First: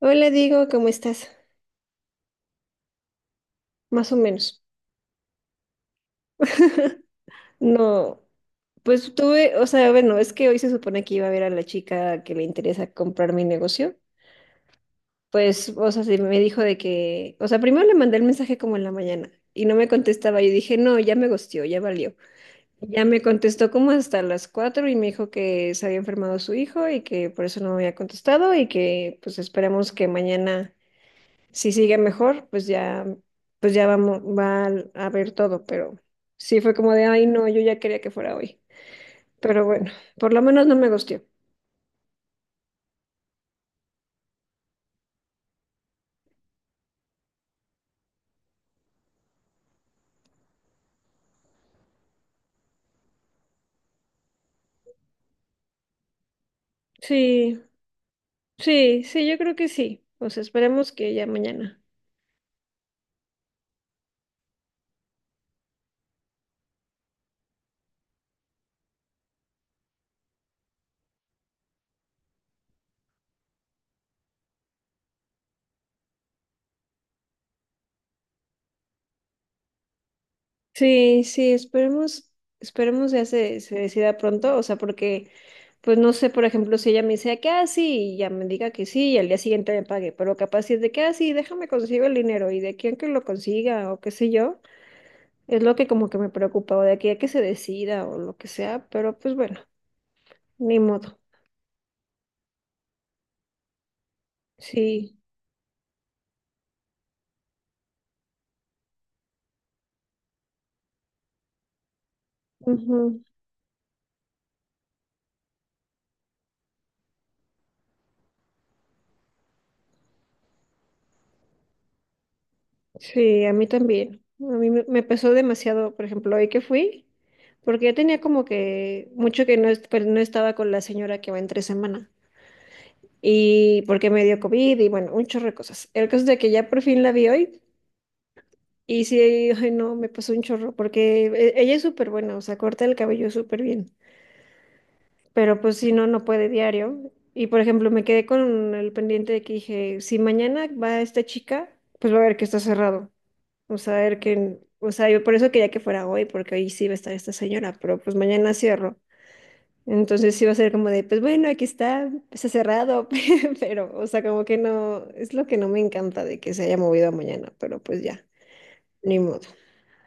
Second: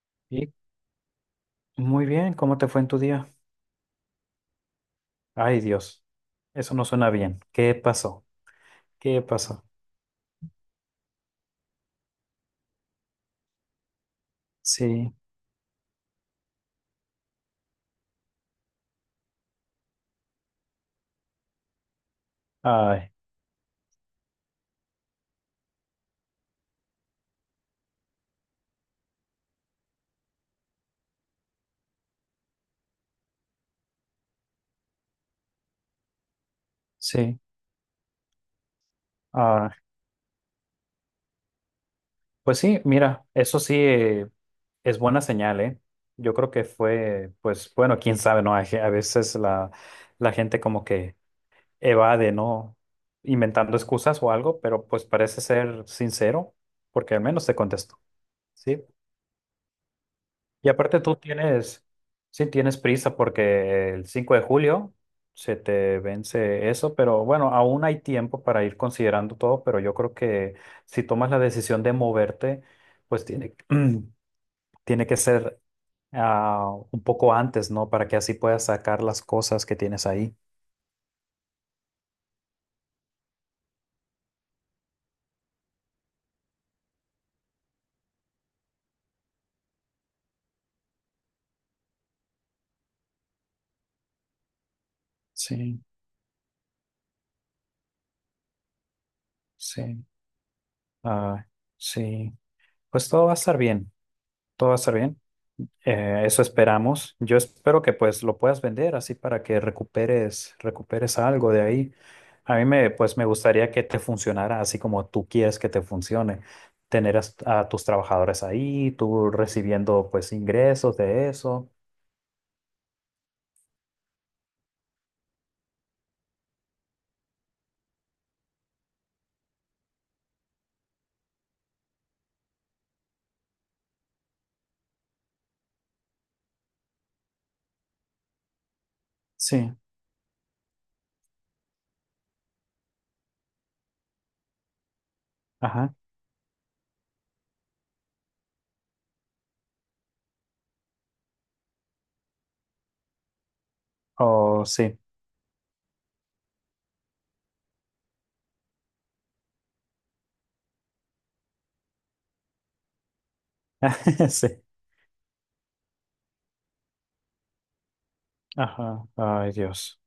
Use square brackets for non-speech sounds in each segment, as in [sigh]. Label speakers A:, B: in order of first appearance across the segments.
A: Hola,
B: Y
A: Diego, ¿cómo estás?
B: muy bien, ¿cómo te fue en tu día?
A: Más o menos.
B: Ay, Dios, eso no suena bien. ¿Qué
A: No,
B: pasó?
A: pues
B: ¿Qué
A: tuve,
B: pasó?
A: o sea, bueno, es que hoy se supone que iba a ver a la chica que le interesa comprar mi negocio.
B: Sí,
A: Pues, o sea, se me dijo de que, o sea, primero le mandé el mensaje como en la mañana y no me contestaba. Yo dije, no, ya me gosteó, ya valió. Ya
B: ay,
A: me contestó como hasta las 4 y me dijo que se había enfermado su hijo y que por eso no me había contestado y que pues esperemos que mañana. Si sigue mejor, pues ya vamos, a ver todo, pero sí fue como de, ay,
B: sí,
A: no, yo ya quería que fuera hoy. Pero
B: ay.
A: bueno, por lo menos no me gustó.
B: Pues sí, mira, eso sí es buena señal, ¿eh? Yo creo que fue, pues bueno, quién sabe, ¿no? A veces la gente como que evade, ¿no? Inventando excusas o algo, pero pues parece ser sincero, porque al menos te
A: Sí,
B: contestó. Sí.
A: sí, sí, yo creo que sí. O sea,
B: Y
A: esperemos
B: aparte
A: que ya mañana.
B: sí tienes prisa porque el 5 de julio se te vence eso, pero bueno, aún hay tiempo para ir considerando todo, pero yo creo que si tomas la decisión de moverte, pues tiene, [clears throat] tiene que ser un poco antes, ¿no? Para que así puedas sacar las cosas que tienes ahí.
A: Sí, sí, esperemos, esperemos ya se decida pronto, o sea, porque, pues no sé, por ejemplo, si ella me dice que ah, sí, y ya me diga que sí, y al día siguiente me pague, pero capaz si es de que ah, sí, déjame consigo el dinero, y de quién que lo consiga, o qué sé yo. Es lo
B: Sí,
A: que como que me preocupaba de aquí a que se decida o lo que sea, pero pues bueno,
B: sí,
A: ni modo.
B: ah, sí. Pues todo va a estar bien, todo va a estar
A: Sí,
B: bien. Eso esperamos. Yo espero que pues lo puedas vender así para que recuperes algo de ahí. Pues
A: ujú.
B: me gustaría que te funcionara así como tú quieres que te funcione. Tus trabajadores ahí, tú recibiendo pues ingresos de eso.
A: Sí, a mí también. A mí me pesó demasiado, por ejemplo, hoy que fui, porque yo tenía como que mucho que no, no estaba con la señora que va entre semana y porque me dio COVID y bueno, un chorro de cosas. El caso es de que ya por fin la vi hoy y sí, ay
B: Sí,
A: no, me pasó un chorro porque ella es súper buena, o sea, corta el cabello súper bien. Pero pues si
B: ajá.
A: no, no puede diario. Y por ejemplo, me quedé con el pendiente de que dije, si mañana va esta chica, pues va a ver que está cerrado. O sea, a ver que,
B: Oh,
A: o
B: sí,
A: sea, yo por eso quería que fuera hoy, porque hoy sí va a estar esta señora, pero pues mañana cierro. Entonces sí va a ser como de, pues bueno, aquí está, está cerrado, [laughs] pero, o sea,
B: [laughs]
A: como
B: sí.
A: que no, es lo que no me encanta de que se haya movido a mañana, pero pues ya,
B: Ajá.
A: ni modo.
B: Ay, Dios.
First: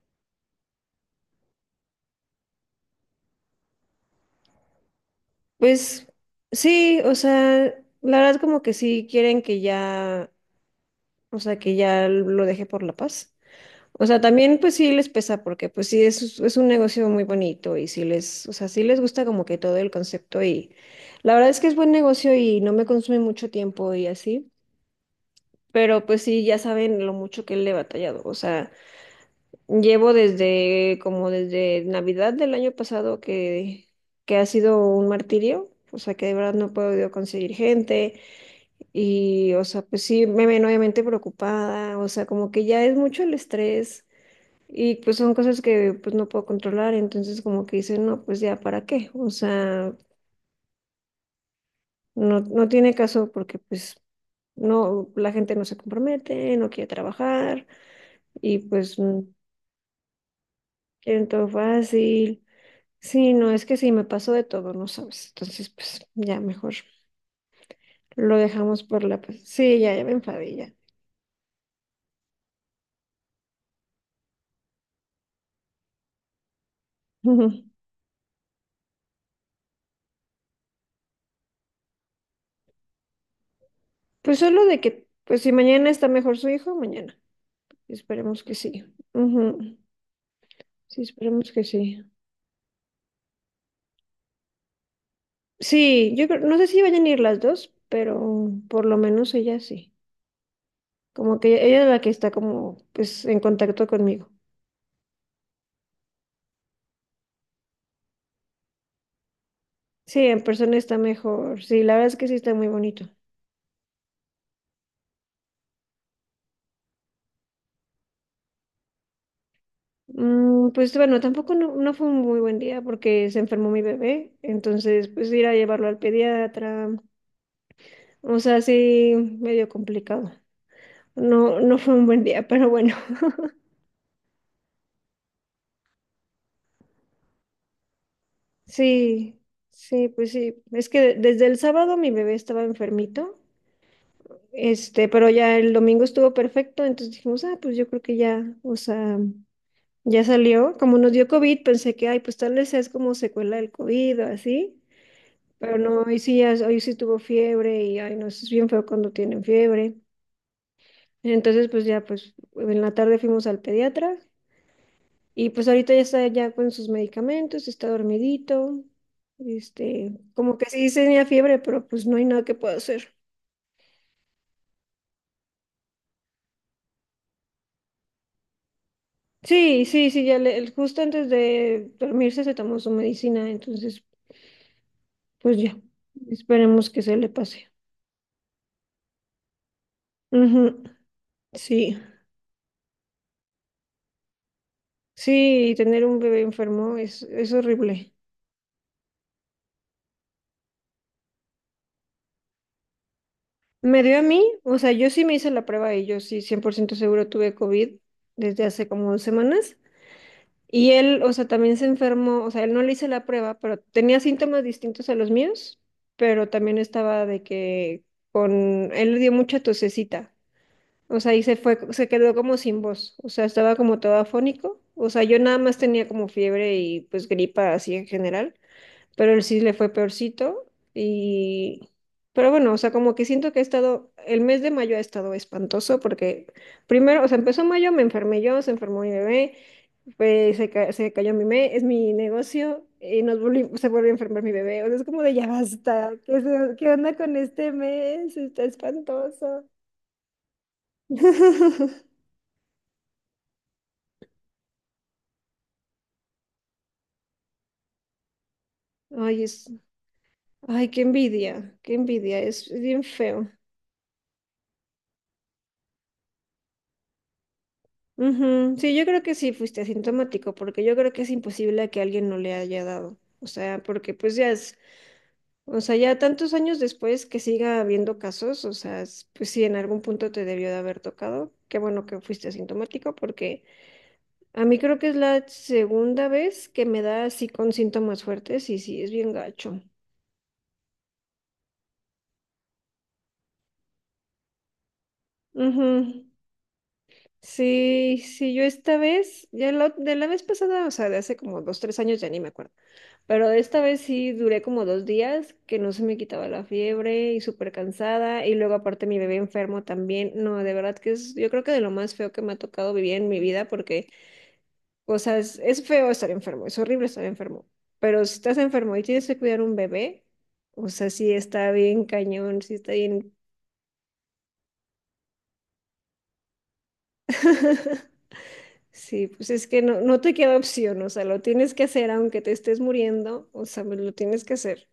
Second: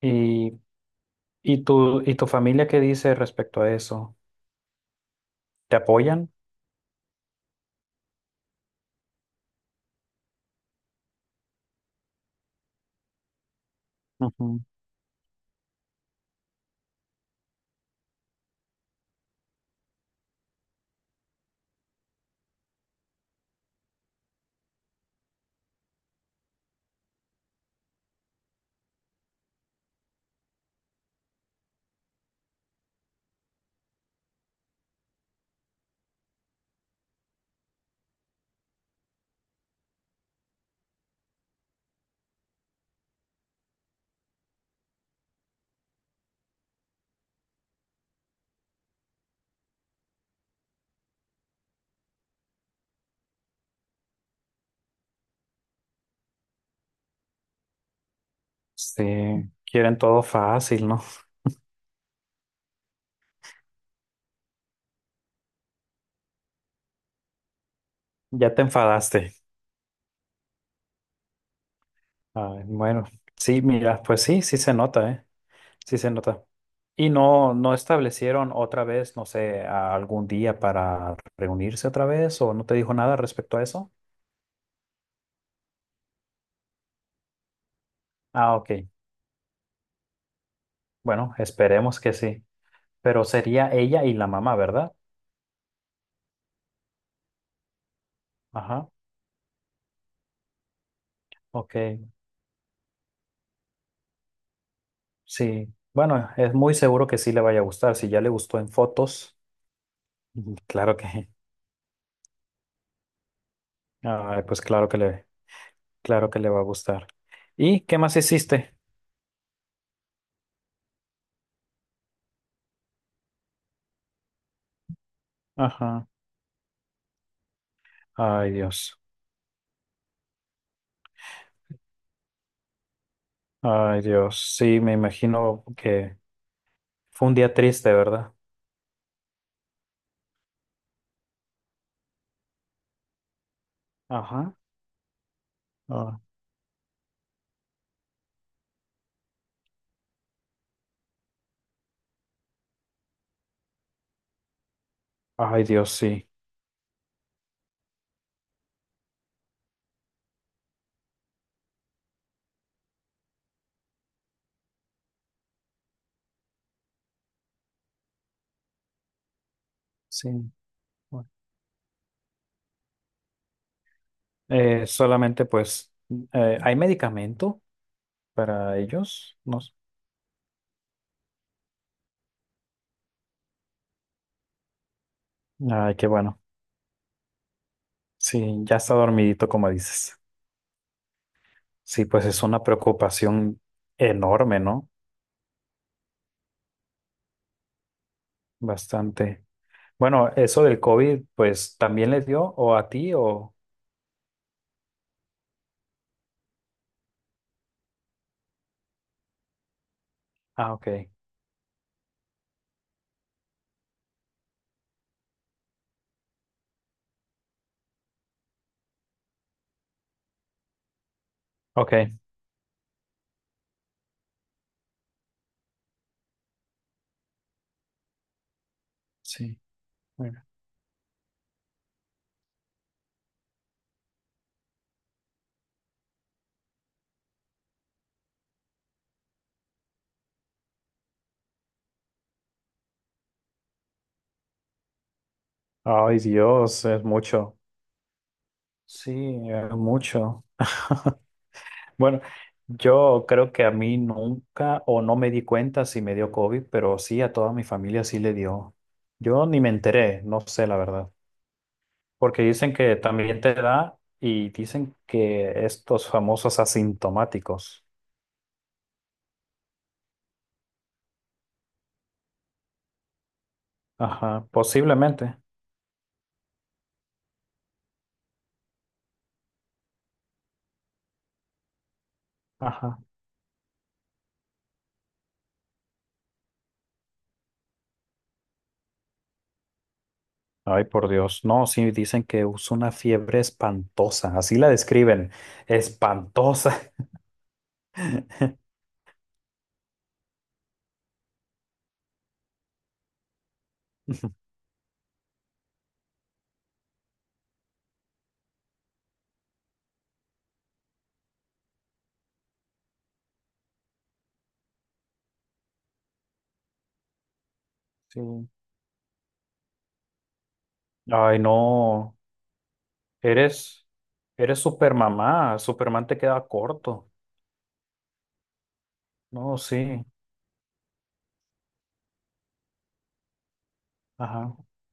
B: ¿Y, ¿y tu familia qué dice respecto a eso? ¿Te
A: Pues
B: apoyan?
A: sí, o sea, la verdad como que sí quieren que ya. O sea, que ya lo dejé por la paz. O sea, también
B: Ujú.
A: pues sí les pesa porque pues sí es un negocio muy bonito y sí les, o sea, sí les gusta como que todo el concepto y la verdad es que es buen negocio y no me consume mucho tiempo y así, pero pues sí ya saben lo mucho que le he batallado. O sea, llevo desde como desde Navidad del año pasado que ha sido un martirio, o sea, que de verdad no he podido conseguir gente. Y, o sea, pues sí, me ven obviamente preocupada, o sea, como que ya es mucho el estrés y pues son cosas que pues no puedo controlar, entonces como que dicen, no, pues ya, ¿para qué? O sea, no, no tiene caso porque pues no, la gente no se compromete, no quiere trabajar y
B: Sí, quieren todo fácil, ¿no?
A: quieren todo fácil. Sí, no, es que sí, me pasó de todo, no sabes, entonces pues ya mejor lo
B: Ya te
A: dejamos por la
B: enfadaste.
A: paz. Sí, ya, ya me enfadé, ya.
B: Ah, bueno, sí, mira, pues sí, sí se nota, ¿eh? Sí se nota. Y no, no
A: [laughs]
B: establecieron otra vez, no sé, algún día para reunirse otra vez o no te dijo nada respecto a eso.
A: Pues solo de que, pues si mañana está mejor su hijo, mañana. Esperemos que
B: Ah,
A: sí.
B: ok.
A: Ujú. Sí,
B: Bueno,
A: esperemos que
B: esperemos
A: sí.
B: que sí. Pero sería ella y la mamá, ¿verdad?
A: Sí, yo creo, no sé si vayan a ir las dos, pero por
B: Ajá,
A: lo menos ella sí. Como que
B: ok.
A: ella es la que está como, pues, en contacto conmigo.
B: Sí. Bueno, es muy seguro que sí le vaya a gustar. Si ya le gustó en fotos,
A: Sí, en
B: mm,
A: persona está
B: [laughs]
A: mejor. Sí, la verdad es que sí está muy bonito.
B: ay, claro que le va a gustar. ¿Y qué más hiciste?
A: Mm, pues bueno, tampoco no, no fue un muy buen día porque se enfermó mi bebé, entonces pues ir a llevarlo al
B: Ajá.
A: pediatra, o
B: Ay,
A: sea,
B: Dios.
A: sí, medio complicado. No, no fue un buen día, pero bueno.
B: Ay, Dios, sí, me imagino que fue un día triste, ¿verdad?
A: Sí, sí, pues sí. Es que desde el sábado mi bebé estaba enfermito,
B: Ajá.
A: pero ya el domingo
B: Ah,
A: estuvo perfecto, entonces dijimos, ah, pues yo creo que ya, o sea, ya salió. Como nos dio COVID, pensé que, ay, pues tal vez es como secuela del COVID o así,
B: ay,
A: pero
B: Dios,
A: no, hoy
B: sí.
A: sí, hoy sí tuvo fiebre y, ay, no, eso es bien feo cuando tienen fiebre. Entonces, pues ya, pues en la tarde fuimos al pediatra. Y pues ahorita ya está ya con sus medicamentos, está dormidito,
B: Sí.
A: como que sí tenía
B: Bueno.
A: fiebre, pero pues no hay nada que pueda hacer.
B: Eh, solamente pues, ¿Hay medicamento para ellos? No. s-
A: Sí, sí, sí, justo antes de dormirse se tomó su medicina, entonces pues ya,
B: Ay, qué bueno.
A: esperemos que se le pase.
B: Sí, ya está dormidito, como dices.
A: Ujú. Sí,
B: Sí, pues es una preocupación enorme, ¿no?
A: sí, tener un bebé enfermo es horrible.
B: Bastante. Bueno, eso del COVID, pues, ¿también les dio? ¿O a ti? O...
A: Me dio a mí, o sea, yo sí me hice la prueba y yo sí 100% seguro tuve COVID desde hace como 2 semanas.
B: Ah,
A: Y
B: ok.
A: él, o sea, también se enfermó, o sea, él no le hice la prueba, pero tenía síntomas distintos a los míos, pero también estaba de que con, él le dio mucha tosecita, o sea, y se fue,
B: Ok,
A: se quedó como sin voz, o sea, estaba como todo afónico, o sea, yo nada más tenía como fiebre y pues gripa así en general, pero él
B: sí.
A: sí le fue
B: Bueno.
A: peorcito y, pero bueno, o sea, como que siento que ha estado, el mes de mayo ha estado espantoso porque primero, o sea, empezó mayo, me enfermé yo, se enfermó mi bebé, pues se cayó es mi negocio y se volvió a enfermar mi bebé. O sea, es como de ya basta.
B: Ay,
A: ¿Qué,
B: Dios,
A: qué
B: es
A: onda con
B: mucho.
A: este mes? Está
B: Sí,
A: espantoso.
B: mucho. [laughs]
A: [laughs]
B: Bueno, yo creo que a mí nunca o no me di cuenta si me dio COVID, pero sí a toda mi familia sí le dio.
A: Ay,
B: Yo ni
A: es,
B: me enteré, no sé la
A: ay,
B: verdad,
A: qué envidia,
B: porque
A: es
B: dicen que
A: bien
B: también
A: feo.
B: te da y dicen que estos famosos asintomáticos.
A: Ujú. Sí, yo creo que sí fuiste asintomático, porque yo creo que es imposible que alguien no le haya dado. O sea, porque pues
B: Ajá,
A: ya es,
B: posiblemente.
A: o sea, ya tantos años después que siga habiendo casos, o sea, pues sí, en algún punto te debió de haber tocado. Qué bueno que fuiste
B: Ajá.
A: asintomático, porque a mí creo que es la segunda vez que me da así con síntomas fuertes y sí, es bien gacho.
B: Ay, por Dios. No, sí dicen que usa una fiebre espantosa, así la describen,
A: Ujú.
B: espantosa.
A: Sí, sí, yo
B: [laughs]
A: esta vez, de la vez pasada, o sea, de hace como dos, tres años ya ni me acuerdo, pero de esta vez sí duré como 2 días que no se me quitaba la fiebre y súper cansada y luego aparte mi bebé enfermo también, no, de verdad que es, yo creo que de lo más feo que me ha tocado vivir en mi vida porque o sea, es feo estar enfermo, es horrible estar enfermo,
B: Sí.
A: pero si estás enfermo y tienes que cuidar un bebé, o sea, sí
B: Ay,
A: está bien
B: no.
A: cañón, sí está bien.
B: Eres, eres Supermamá, Superman te queda corto.
A: [laughs] Sí, pues
B: No,
A: es que
B: sí,
A: no, no te queda opción, o sea, lo tienes que hacer aunque te estés muriendo, o sea, pues lo tienes que
B: ajá.
A: hacer.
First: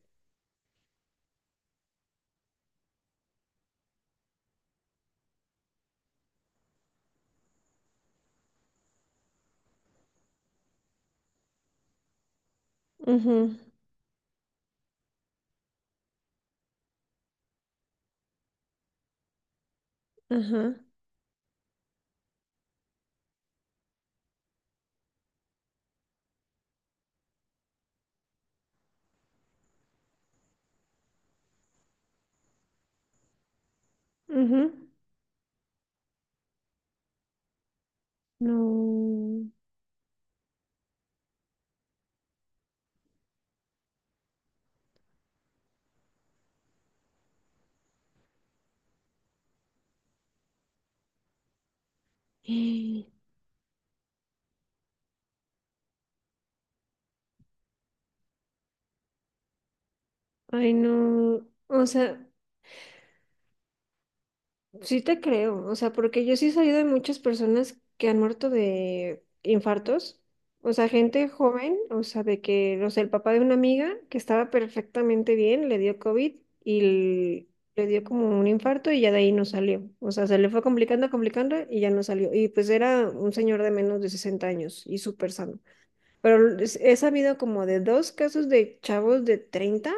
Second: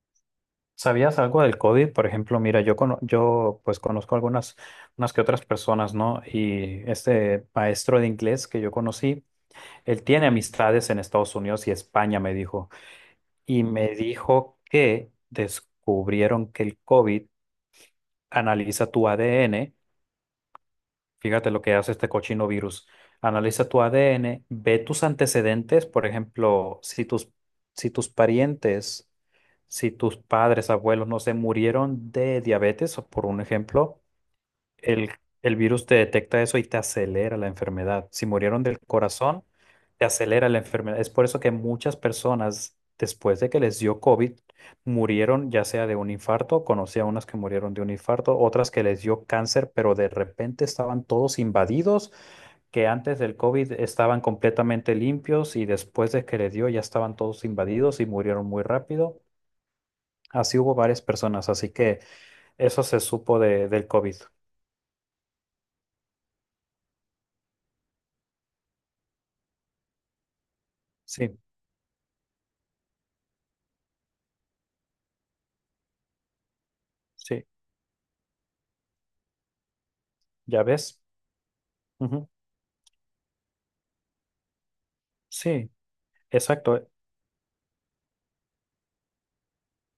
B: ¿Sabías algo del código? Por ejemplo, mira, yo pues conozco algunas unas que otras personas, ¿no? Y este maestro de inglés que yo conocí, él tiene amistades en Estados Unidos y España, me dijo,
A: Ujú,
B: y me dijo que descubrieron que el COVID analiza tu ADN.
A: ajá,
B: Fíjate lo que hace este cochino virus. Analiza tu ADN, ve tus antecedentes, por ejemplo, si tus parientes, si tus padres, abuelos, no se murieron de diabetes, por un ejemplo,
A: ujú.
B: el, el virus te detecta eso y te acelera la enfermedad. Si murieron del corazón,
A: No.
B: te acelera la enfermedad. Es por eso que muchas personas, después de que les dio COVID, murieron ya sea de un infarto, conocí a unas que murieron de un infarto, otras que les dio cáncer, pero de repente estaban todos invadidos, que antes
A: [gasps]
B: del COVID estaban completamente limpios y después de que les dio ya estaban todos invadidos y murieron muy rápido. Así
A: Ay,
B: hubo varias
A: no.
B: personas, así
A: O
B: que
A: sea,
B: eso se supo de, del COVID.
A: sí te creo, o sea, porque yo sí he sabido de muchas personas que han muerto de infartos, o sea, gente
B: Sí,
A: joven, o sea, de que, no sé, el papá de una amiga que estaba perfectamente bien, le dio COVID y
B: sí.
A: le dio como un infarto y ya de ahí no salió, o sea, se le fue
B: ¿Ya ves?
A: complicando, complicando y ya no
B: Ujú.
A: salió, y pues era un señor de menos de 60 años y súper sano.
B: Sí,
A: Pero
B: exacto,
A: he sabido como de dos casos de chavos de 30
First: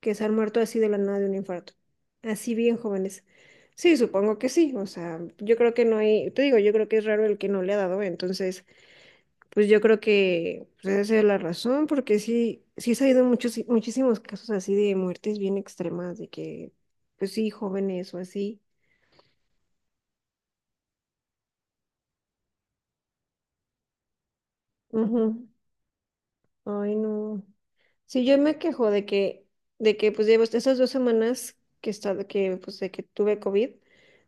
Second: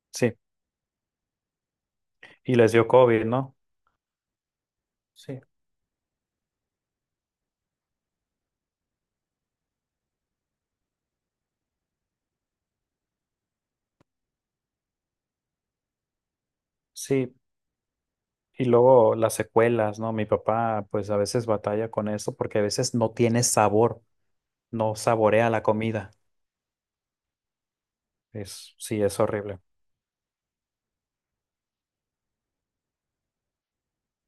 A: que se han
B: sí.
A: muerto así de la nada de un infarto. Así
B: Y les
A: bien
B: dio
A: jóvenes.
B: COVID, ¿no?
A: Sí, supongo que sí. O sea,
B: Sí,
A: yo creo que no hay, te digo, yo creo que es raro el que no le ha dado. Entonces, pues yo creo que pues, esa es la razón, porque sí, sí he sabido muchos, muchísimos casos así de muertes bien extremas, de que, pues
B: sí.
A: sí, jóvenes o así.
B: Y luego las secuelas, ¿no? Mi papá pues a veces batalla con eso porque a veces no tiene sabor, no
A: Ujú.
B: saborea la comida.
A: Ay, no. Sí, yo me
B: Es,
A: quejo
B: sí, es horrible.
A: de que pues llevo esas 2 semanas que he estado, que pues de que tuve COVID,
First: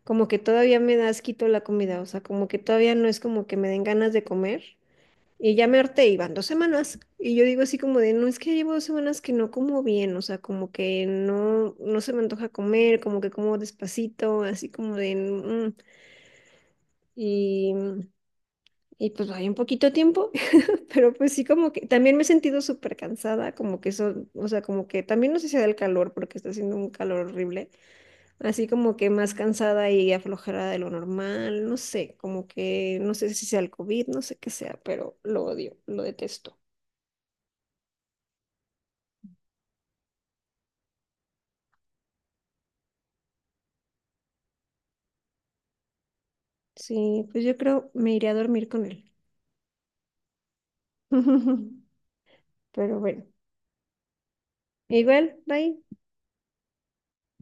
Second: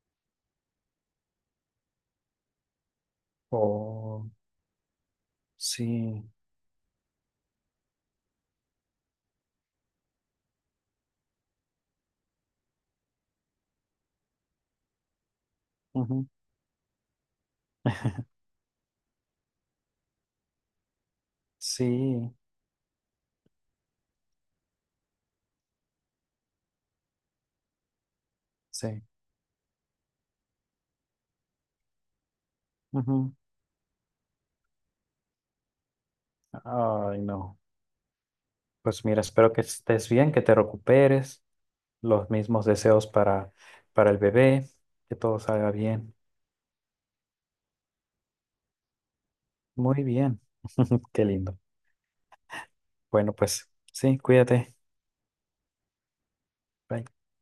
A: como que todavía me da asquito la comida, o sea, como que todavía no es como que me den ganas de
B: Oh,
A: comer. Y ya me harté, y
B: sí,
A: van 2 semanas. Y yo digo así como de, no es que llevo 2 semanas que no como bien, o sea, como que no, no se me antoja comer, como que como despacito, así como de,
B: ujú,
A: y, y pues hay un poquito tiempo. Pero pues sí, como que también me he
B: sí,
A: sentido súper cansada, como que eso, o sea, como que también no sé si sea del calor, porque está haciendo un calor horrible, así como
B: sí.
A: que más cansada y aflojada de lo normal, no sé, como que no
B: Ujú.
A: sé si sea el COVID, no sé qué sea, pero lo odio, lo detesto.
B: Ay, no. Pues mira, espero que estés bien, que te recuperes. Los mismos deseos para el bebé, que todo salga bien.
A: Sí, pues yo creo me iré a dormir con él.
B: Muy bien. [laughs] Qué lindo.
A: [laughs] Pero bueno,
B: Bueno, pues sí, cuídate.
A: igual, bye.
B: Bye.